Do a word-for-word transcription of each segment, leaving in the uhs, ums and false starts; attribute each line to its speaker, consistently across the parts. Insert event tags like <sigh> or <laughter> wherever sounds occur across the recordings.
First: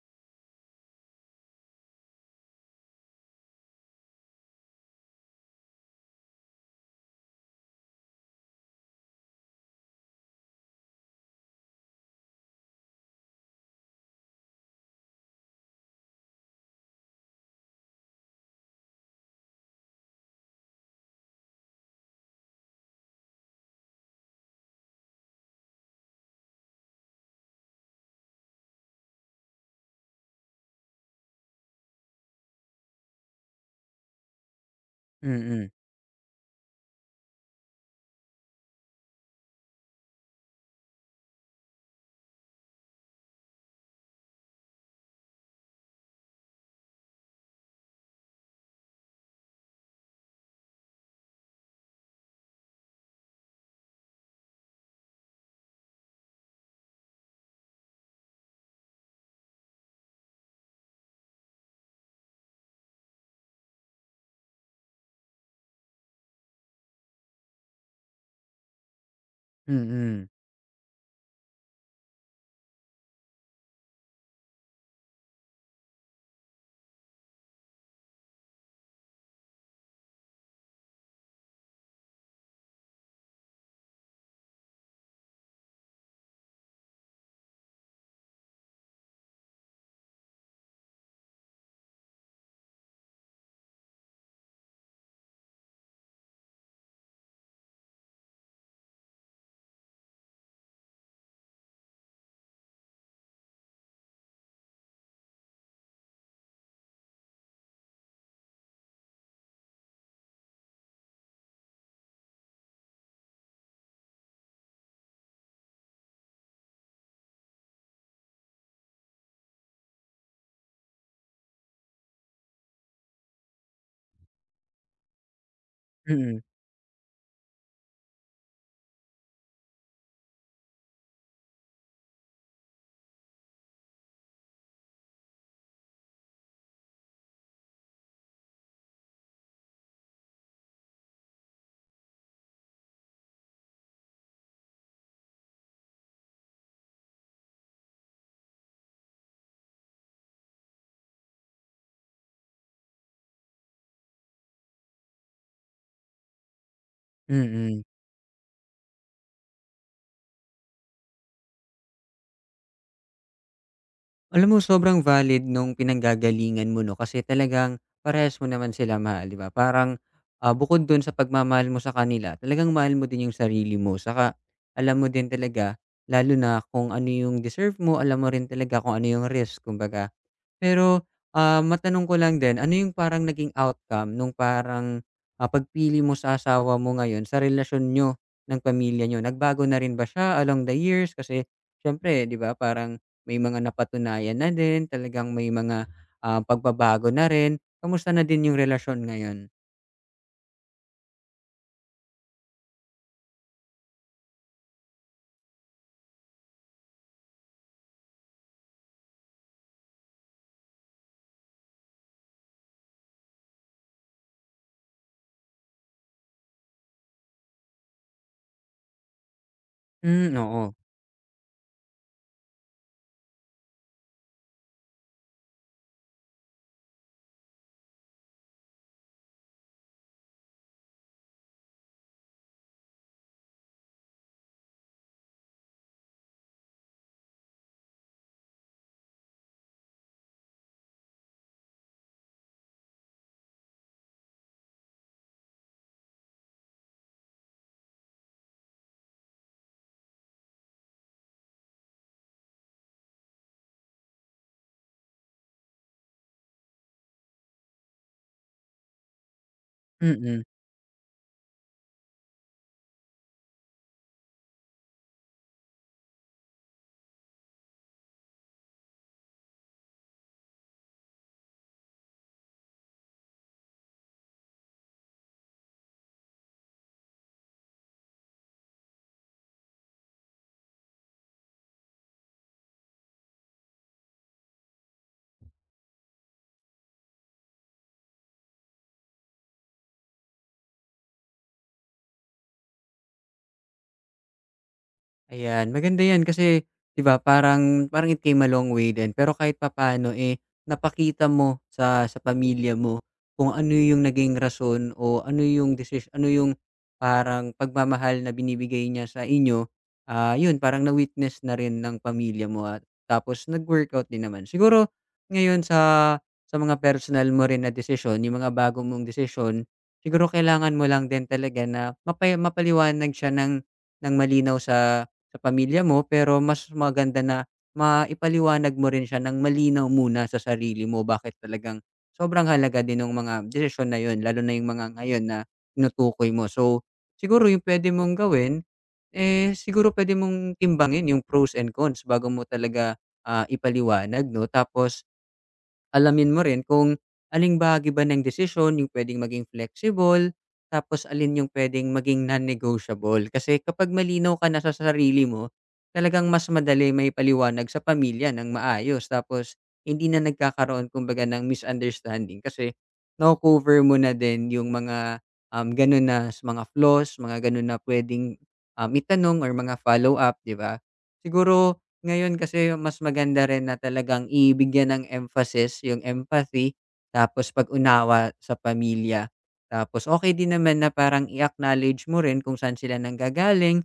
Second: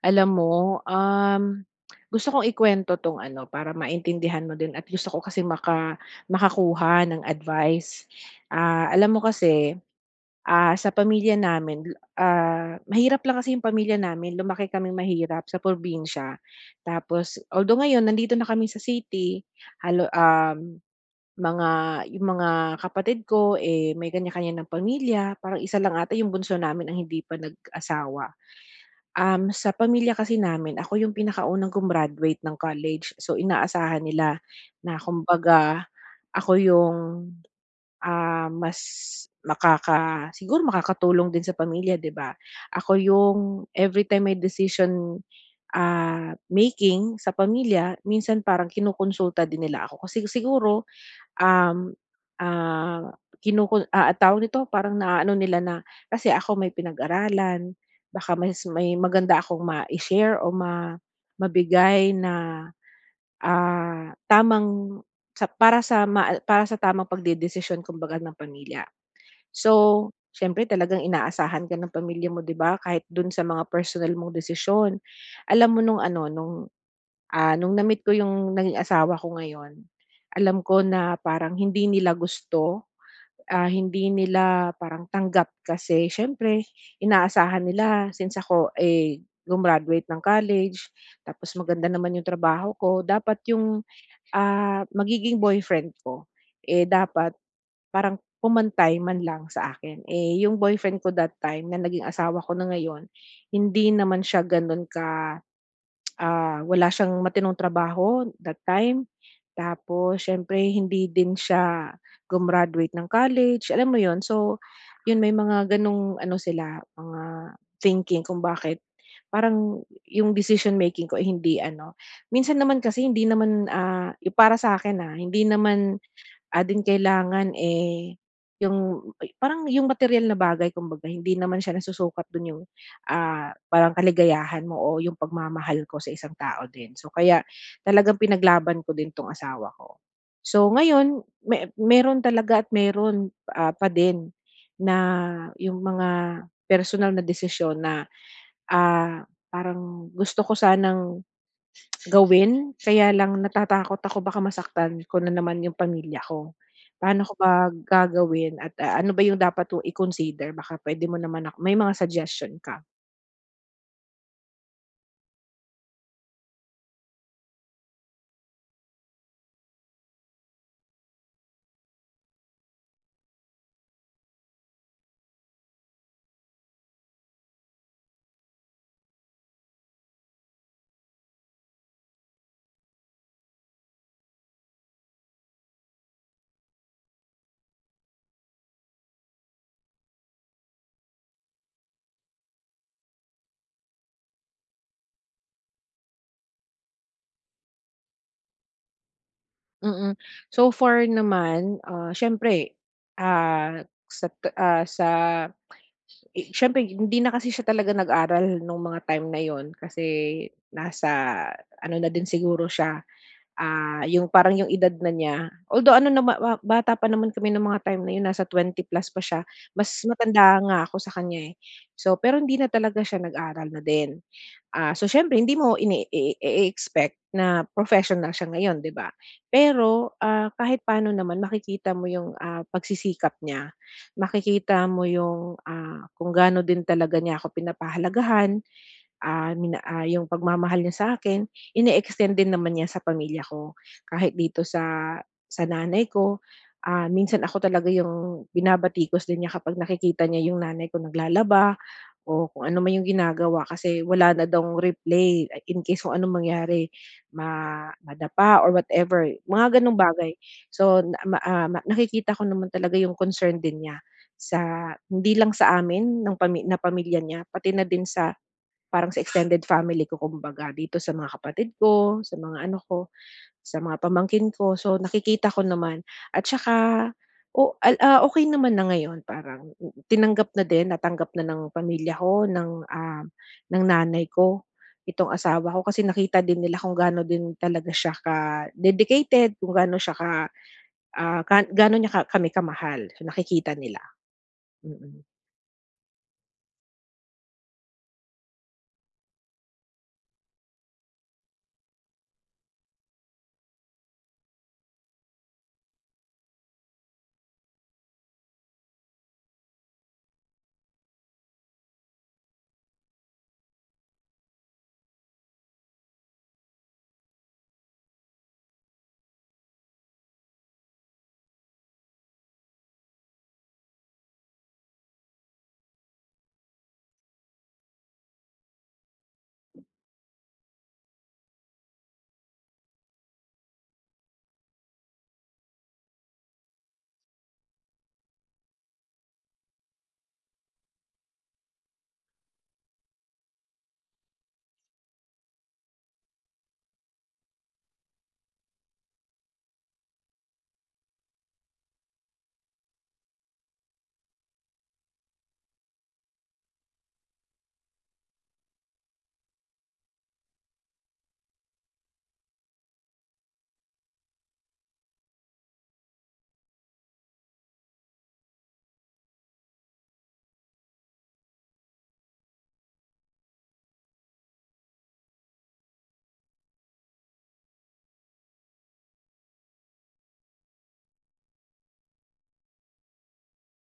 Speaker 1: Alam mo, um, gusto kong ikwento 'tong ano, para maintindihan mo din at gusto ko kasi maka makakuha ng advice. Ah, alam mo kasi, ah, sa pamilya namin, l- ah, mahirap lang kasi yung pamilya namin, lumaki kami mahirap sa probinsya. Tapos although ngayon nandito na kami sa city, halo um, mga yung mga kapatid ko, eh, may kanya-kanya ng pamilya, parang isa lang ata yung bunso namin ang hindi pa nag-asawa. Um, sa pamilya kasi namin ako yung pinakaunang gumraduate ng college. So, inaasahan nila na
Speaker 2: Mm,
Speaker 1: kumbaga ako yung, ah, mas makaka siguro makakatulong din sa pamilya, 'di ba? Ako yung everytime may decision, ah, making sa pamilya minsan parang kinukonsulta din nila ako kasi siguro. Um, ah, kinukul ah, tawag nito, parang naaano nila na kasi ako may pinag-aralan, baka mas may maganda akong ma share o ma mabigay na, ah, tamang sa para sa ma para sa tamang pagdedesisyon kumbaga ng pamilya. So,
Speaker 2: mm,
Speaker 1: siyempre talagang inaasahan ka ng pamilya mo, 'di ba, kahit dun sa mga personal mong desisyon. Alam mo nung ano, nung Ah, nung na-meet ko yung naging asawa ko ngayon, alam ko na parang hindi nila gusto, ah, hindi nila parang tanggap kasi siyempre inaasahan nila since ako, eh, gumraduate ng college tapos maganda naman yung trabaho ko, dapat yung, ah, magiging boyfriend ko, eh, dapat parang pumantay man lang sa akin. Eh, yung boyfriend ko that time na naging asawa ko na ngayon, hindi naman siya gano'n ka ah, wala siyang matinong trabaho that time. Tapos siyempre hindi din siya gumraduate ng college, alam mo yon. So, 'yun may mga gano'ng ano sila, mga thinking kung bakit parang yung decision making ko ay hindi ano minsan naman kasi hindi naman, ah, yung para sa akin ah, hindi naman
Speaker 2: mm,
Speaker 1: ah, din kailangan, eh, yung parang yung materyal na bagay kumbaga hindi naman siya nasusukat dun yung, ah, parang kaligayahan mo o yung pagmamahal ko sa isang tao din. So kaya talagang pinaglaban ko din 'tong asawa ko. So ngayon me meron talaga at meron, ah, pa din na yung mga personal na desisyon na, ah, parang gusto ko sanang gawin, kaya lang natatakot ako baka masaktan ko na naman yung pamilya ko. Paano ko ba
Speaker 2: mm.
Speaker 1: gagawin at, ah, ano ba yung dapat kong i-consider baka puwede mo naman ak may mga suggestion ka?
Speaker 2: Alam mo sobrang valid nung pinanggagalingan mo, 'no? Kasi talagang parehas mo naman sila mahal, 'di ba? Parang, ah, bukod dun sa pagmamahal mo sa kanila, talagang mahal mo din yung sarili mo. Saka alam mo din talaga, lalo na kung ano yung deserve mo, alam mo rin talaga kung ano yung risk, kumbaga. Pero, ah, matanong ko lang din, ano yung parang naging outcome nung parang, ah, pagpili mo sa asawa mo ngayon sa relasyon niyo ng pamilya niyo? Nagbago na rin ba siya along the years? Kasi siyempre, 'di ba, parang may mga napatunayan na din, talagang may mga, ah, pagbabago na rin. Kamusta na din yung relasyon ngayon?
Speaker 1: Mm. So far naman, ah, siyempre, ah, sa ta ah, sa i siyempre hindi na kasi siya talaga nag-aral nung mga time na yun kasi nasa ano na din siguro siya. Ah, yung parang yung edad na niya, although ano na ba bata pa naman kami ng mga time na yun, nasa twenty plus pa siya, mas
Speaker 2: Hmm,
Speaker 1: matanda
Speaker 2: oo.
Speaker 1: nga ako sa kanya, eh. So, pero hindi na talaga siya nag-aral na din. Ah, so siyempre hindi mo ini i i-expect na professional siya ngayon, 'di ba? Pero, ah, kahit paano naman makikita mo yung, ah, pagsisikap niya, makikita mo yung, ah, kung gaano din talaga niya ako pinapahalagahan, ah, mina ah, yung pagmamahal niya sa'kin ine-extend din naman niya sa pamilya ko. Kahit dito sa sa nanay ko, ah, minsan ako talaga yung binabatikos din niya kapag nakikita niya yung nanay ko naglalaba o kung ano man yung ginagawa kasi wala na daw replay ah, in case kung anong mangyari ma madapa or whatever, mga gano'ng bagay.
Speaker 2: Mm.
Speaker 1: So na ma ah, ma- nakikita ko naman talaga yung concern din niya sa hindi lang sa amin ng pami na pamilya niya pati na din sa parang sa extended family ko kumbaga, dito sa mga kapatid ko, sa mga ano ko, sa mga pamangkin ko. So, nakikita ko naman at saka o al ah, okey naman na ngayon parang mm, tinanggap na din, natanggap na ng pamilya ko, ng, ah, ng nanay ko, itong asawa ko kasi nakita din nila kung gaano din talaga siya ka-dedicated, kung gaano siya ka, ah, ka gaano niya ka kami kamahal. So, nakikita nila. Mm. Mm.
Speaker 2: Ayan, maganda 'yan kasi, 'di ba, parang parang it came a long way din pero kahit papaano, eh, napakita mo sa sa pamilya mo kung ano yung naging rason o ano yung decision, ano yung parang pagmamahal na binibigay niya sa inyo. Ah, yun parang na-witness na rin ng pamilya mo at tapos nag-workout din naman. Siguro ngayon sa sa mga personal mo rin na desisyon, yung mga bago mong desisyon, siguro kailangan mo lang din talaga na mapa mapaliwanag siya ng ng malinaw sa sa pamilya mo, pero mas maganda na maipaliwanag mo rin siya ng malinaw muna sa sarili mo bakit talagang sobrang halaga din ng mga desisyon na yun, lalo na yung mga ngayon na tinutukoy mo. So, siguro yung pwede mong gawin, eh, siguro pwede mong timbangin yung pros and cons bago mo talaga ah, ipaliwanag, no? Tapos, alamin mo rin kung aling bahagi ba ng desisyon yung puwedeng maging flexible, tapos alin yung puwedeng maging non-negotiable. Kasi kapag malinaw ka na sa sarili mo, talagang mas madali may paliwanag sa pamilya ng maayos. Tapos hindi na nagkakaroon kumbaga ng misunderstanding kasi nako-cover mo na din yung mga, um, gano'n na s- mga flaws, mga gano'n na puwedeng, um, itanong or mga follow-up, 'di ba? Siguro ngayon kasi mas maganda rin na talagang ibigyan ng emphasis yung empathy, tapos pag-unawa sa pamilya. Tapos okay din naman na parang i-acknowledge mo rin kung saan sila nanggagaling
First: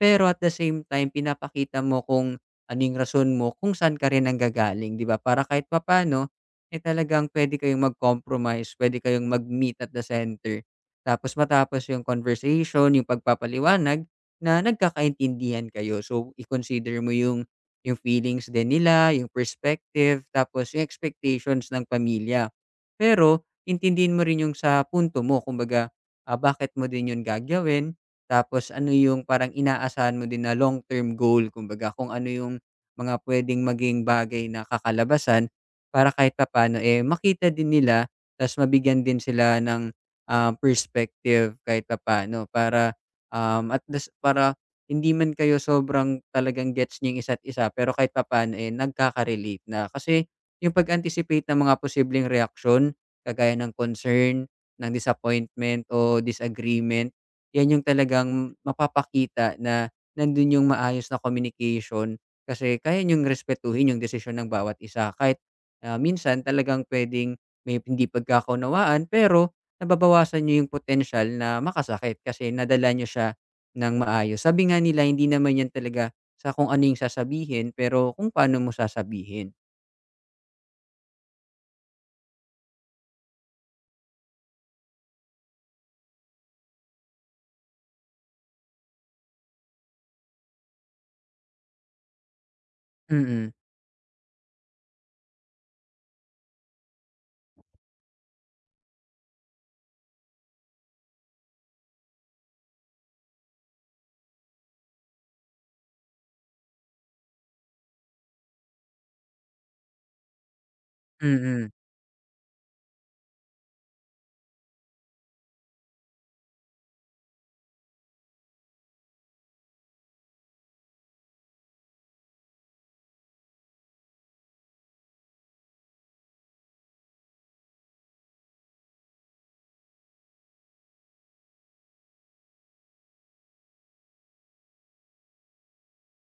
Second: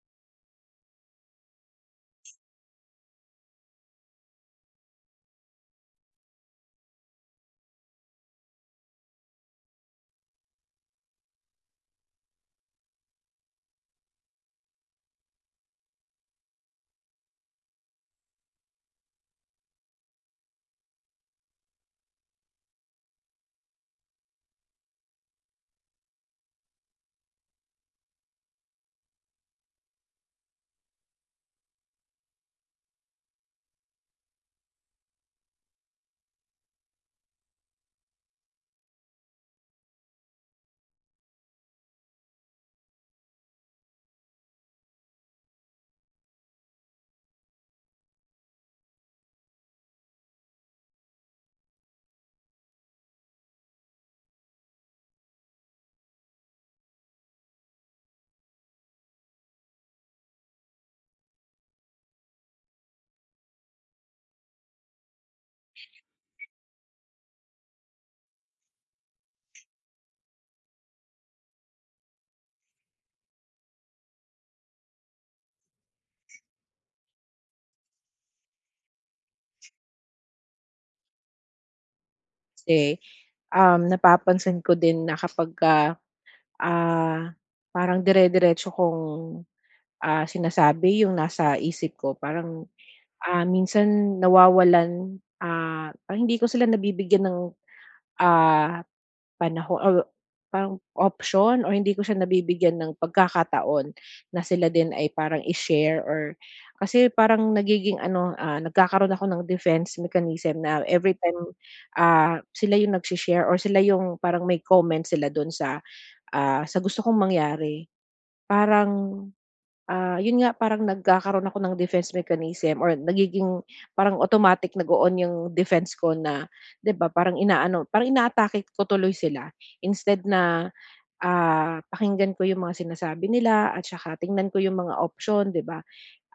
Speaker 2: pero at the same time pinapakita mo kung ano yung rason mo, kung saan ka rin nanggagaling, 'di ba? Para kahit papaano, eh, talagang puwede kayong mag-compromise, puwede kayong mag-meet at the center. Tapos matapos yung conversation, yung pagpapaliwanag na nagkakaintindihan kayo. So, i-consider mo yung yung feelings din nila, yung perspective, tapos yung expectations ng pamilya. Pero intindihin mo rin yung sa punto mo, kumbaga, ah, bakit mo din yun gagawin, tapos ano yung parang inaasahan mo din na long term goal, kumbaga kung ano yung mga puwedeng maging bagay na kakalabasan para kahit papaano, eh, makita din nila ta's mabigyan din sila ng, ah, perspective kahit papaano para, um, at least para hindi man kayo sobrang talagang gets niyo yung isa't isa pero kahit papaano, eh, nagkaka-relate na. Kasi yung pag-anticipate ng mga posibleng reaksyon kagaya ng concern, ng disappointment o disagreement, 'yan yung talagang mapapakita na nandun yung maayos na communication, kasi kaya niyong respetuhin yung desisyon ng bawat isa kahit, ah, minsan talagang puwedeng may hindi pagkakaunawaan, pero nababawasan niyo yung potential na makasakit kasi nadala niyo siya ng maayos. Sabi nga nila, hindi naman 'yan talaga sa kung ano yung sasabihin pero kung paano mo sasabihin.
Speaker 1: Kasi, um, napapansin ko din na kapagka Ah, parang dire-diretso kong, ah, sinasabi yung nasa isip ko parang, ah,
Speaker 2: Mm,
Speaker 1: minsan nawawalan, ah, parang hindi ko sila nabibigyan ng, ah, panahon or parang option or hindi ko siya nabibigyan ng pagkakataon na sila din ay parang i-share or kasi parang nagiging ano, ah, nagkakaroon ako ng defense mechanism na everytime,
Speaker 2: mm,
Speaker 1: ah, sila yung nagse-share or sila yung parang may comment sila dun sa, ah, sa gusto kong mangyari. Parang, ah, yun nga parang nagkakaroon ako ng defense mechanism or nagiging parang automatic nag-o-on yung defense ko na 'di ba parang inaano, parang inaatake ko tuloy sila instead na, ah, pakinggan ko yung mga sinasabi nila at saka tingnan ko yung mga option, 'di ba?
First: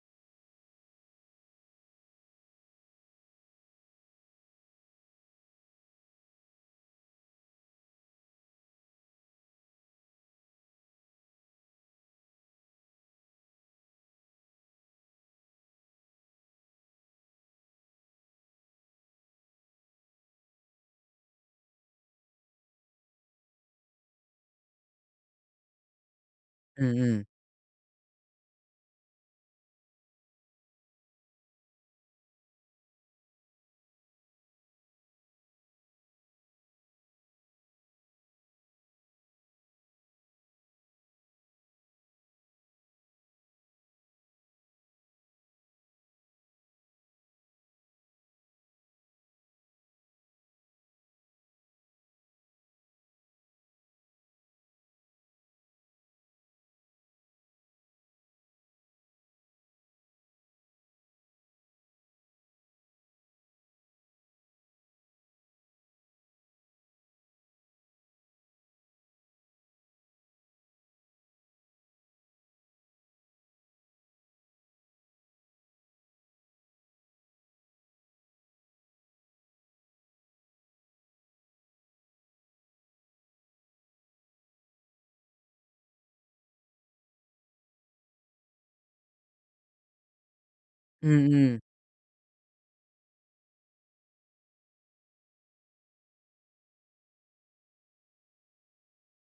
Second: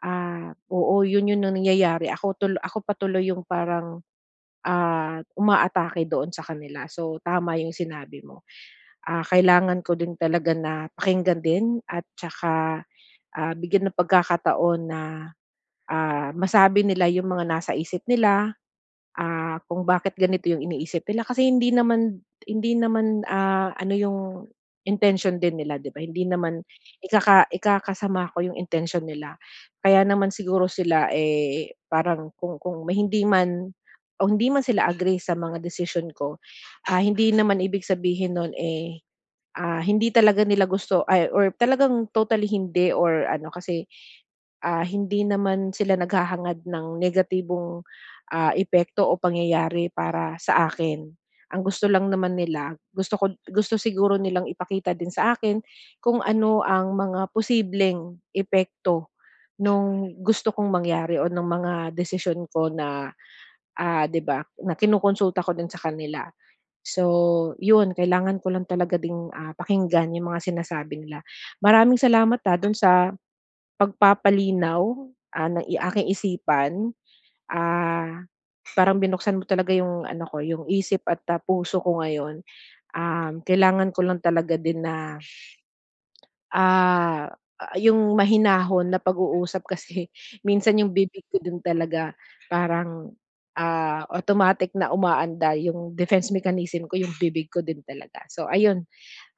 Speaker 1: Ah, oo yun yun ang nangyayari ako tul ako patuloy yung parang, ah, umaatake doon sa kanila. So tama yung sinabi mo, ah, kailangan ko din talaga na pakinggan din at saka ah, bigyan ng pagkakataon na, ah, masabi nila yung mga nasa isip nila, ah, kung bakit ganito yung iniisip nila. Kasi hindi naman hindi naman, ah, ano yung intention din nila, 'di ba? Hindi naman
Speaker 2: mm,
Speaker 1: ikaka ikakasama ko yung intention nila. Kaya naman siguro sila, eh, parang kung kung may hindi man o hindi man sila agree sa mga decision ko, ah, hindi naman ibig sabihin nun, eh, ah, hindi talaga nila gusto ay or talagang totally hindi or ano kasi ah, hindi naman sila naghahangad ng negatibong, ah, epekto o pangyayari para sa akin. Ang gusto lang naman nila, gusto ko gusto siguro nilang ipakita din sa akin kung ano ang mga posibleng epekto nung gusto kong mangyari o ng mga desisyon ko na, ah, 'di ba, na kinukonsulta ko din sa kanila. So, 'yun kailangan ko lang talaga ding, ah, pakinggan yung mga sinasabi nila. Maraming salamat, ah, dun sa pagpapalinaw, ah, ng i aking isipan, ah, parang binuksan mo talaga yung ano ko, yung isip at, ah, puso ko ngayon. Um, kailangan ko lang talaga din na, ah, yung mahinahon na pag-uusap <laughs> kasi minsan yung bibig ko
Speaker 2: mm,
Speaker 1: din talaga parang, ah, automatic na umaandar yung defense mechanism ko, yung bibig ko din talaga. So ayun,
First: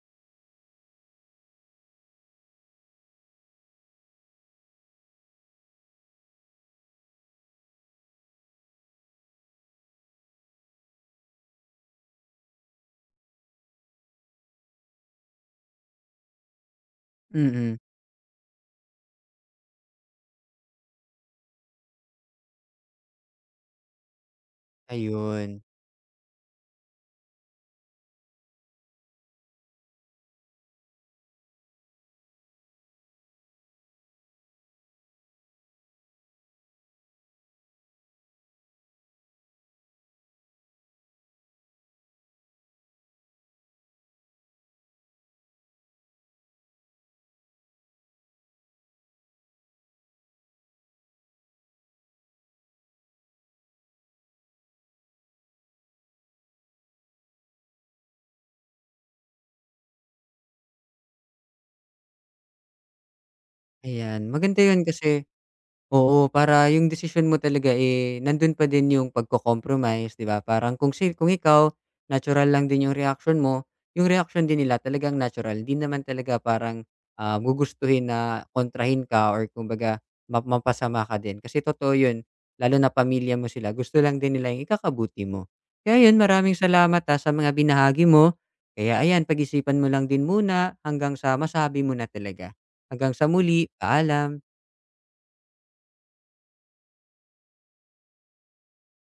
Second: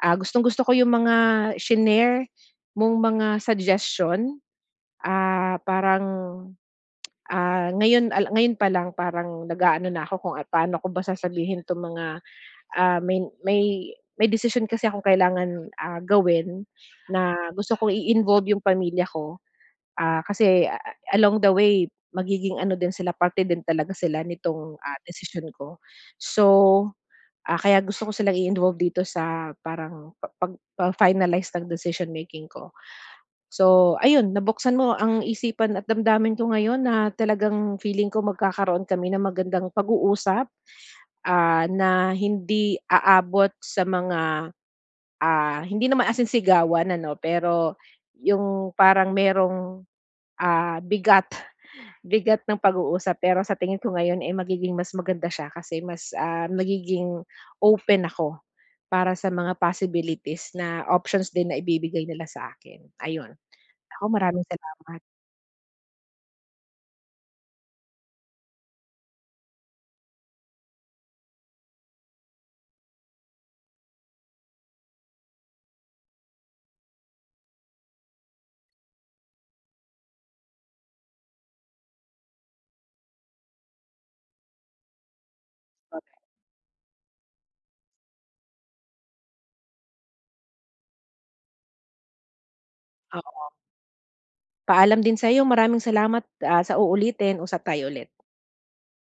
Speaker 1: ah, gustong-gusto ko yung mga shinare mong mga suggestion, ah, parang Ah, ngayon al ngayon pa lang parang nag-aano na ako kung a- paano ko ba sasabihin 'tong mga, ah, may may may decision kasi akong kailangan, ah, gawin na
Speaker 2: mm,
Speaker 1: gusto kong i-involve yung pamilya ko. Ah, kasi a along the way magiging ano din sila, parte din talaga sila nitong, ah, decision
Speaker 2: ayun.
Speaker 1: ko. So, ah, kaya gusto ko silang i-involve dito sa parang pa pag pa-finalize ng decision making ko. So, ayun nabuksan mo ang isipan at damdamin ko ngayon na talagang feeling ko magkakaroon kami ng magandang pag-uusap, ah, na hindi aabot sa mga, ah, hindi naman asin in sigawan ano, pero yung parang merong, ah, bigat, <laughs> bigat ng pag-uusap. Pero sa tingin ko ngayon, eh, magiging mas maganda siya kasi mas, ah, nagiging open ako para sa mga possibilities na options din na ibibigay nila sa akin, ayun. Ako
Speaker 2: Ayan,
Speaker 1: maraming
Speaker 2: maganda yun
Speaker 1: salamat.
Speaker 2: kasi. Oo, para yung desisyon mo talaga, eh, nandun pa din yung pagko-compromise, 'di ba? Parang kung si kung ikaw, natural lang din yung reaction mo, yung reaction din nila talagang natural. Hindi naman talaga parang, ah, gugustuhin na kontrahin ka or kumbaga ma mapasama ka din. Kasi totoo yun, lalo na pamilya mo sila, gusto lang din nila yung ikakabuti mo. Kaya yun, maraming salamat, ah, sa mga binahagi mo. Kaya ayan, pag-isipan mo lang din muna hanggang sa masabi mo na talaga. Hanggang sa muli,
Speaker 1: Oo,
Speaker 2: paalam.
Speaker 1: paalam din sa'yo. Maraming salamat, ah, sa uulitin. Usap tayo ulit.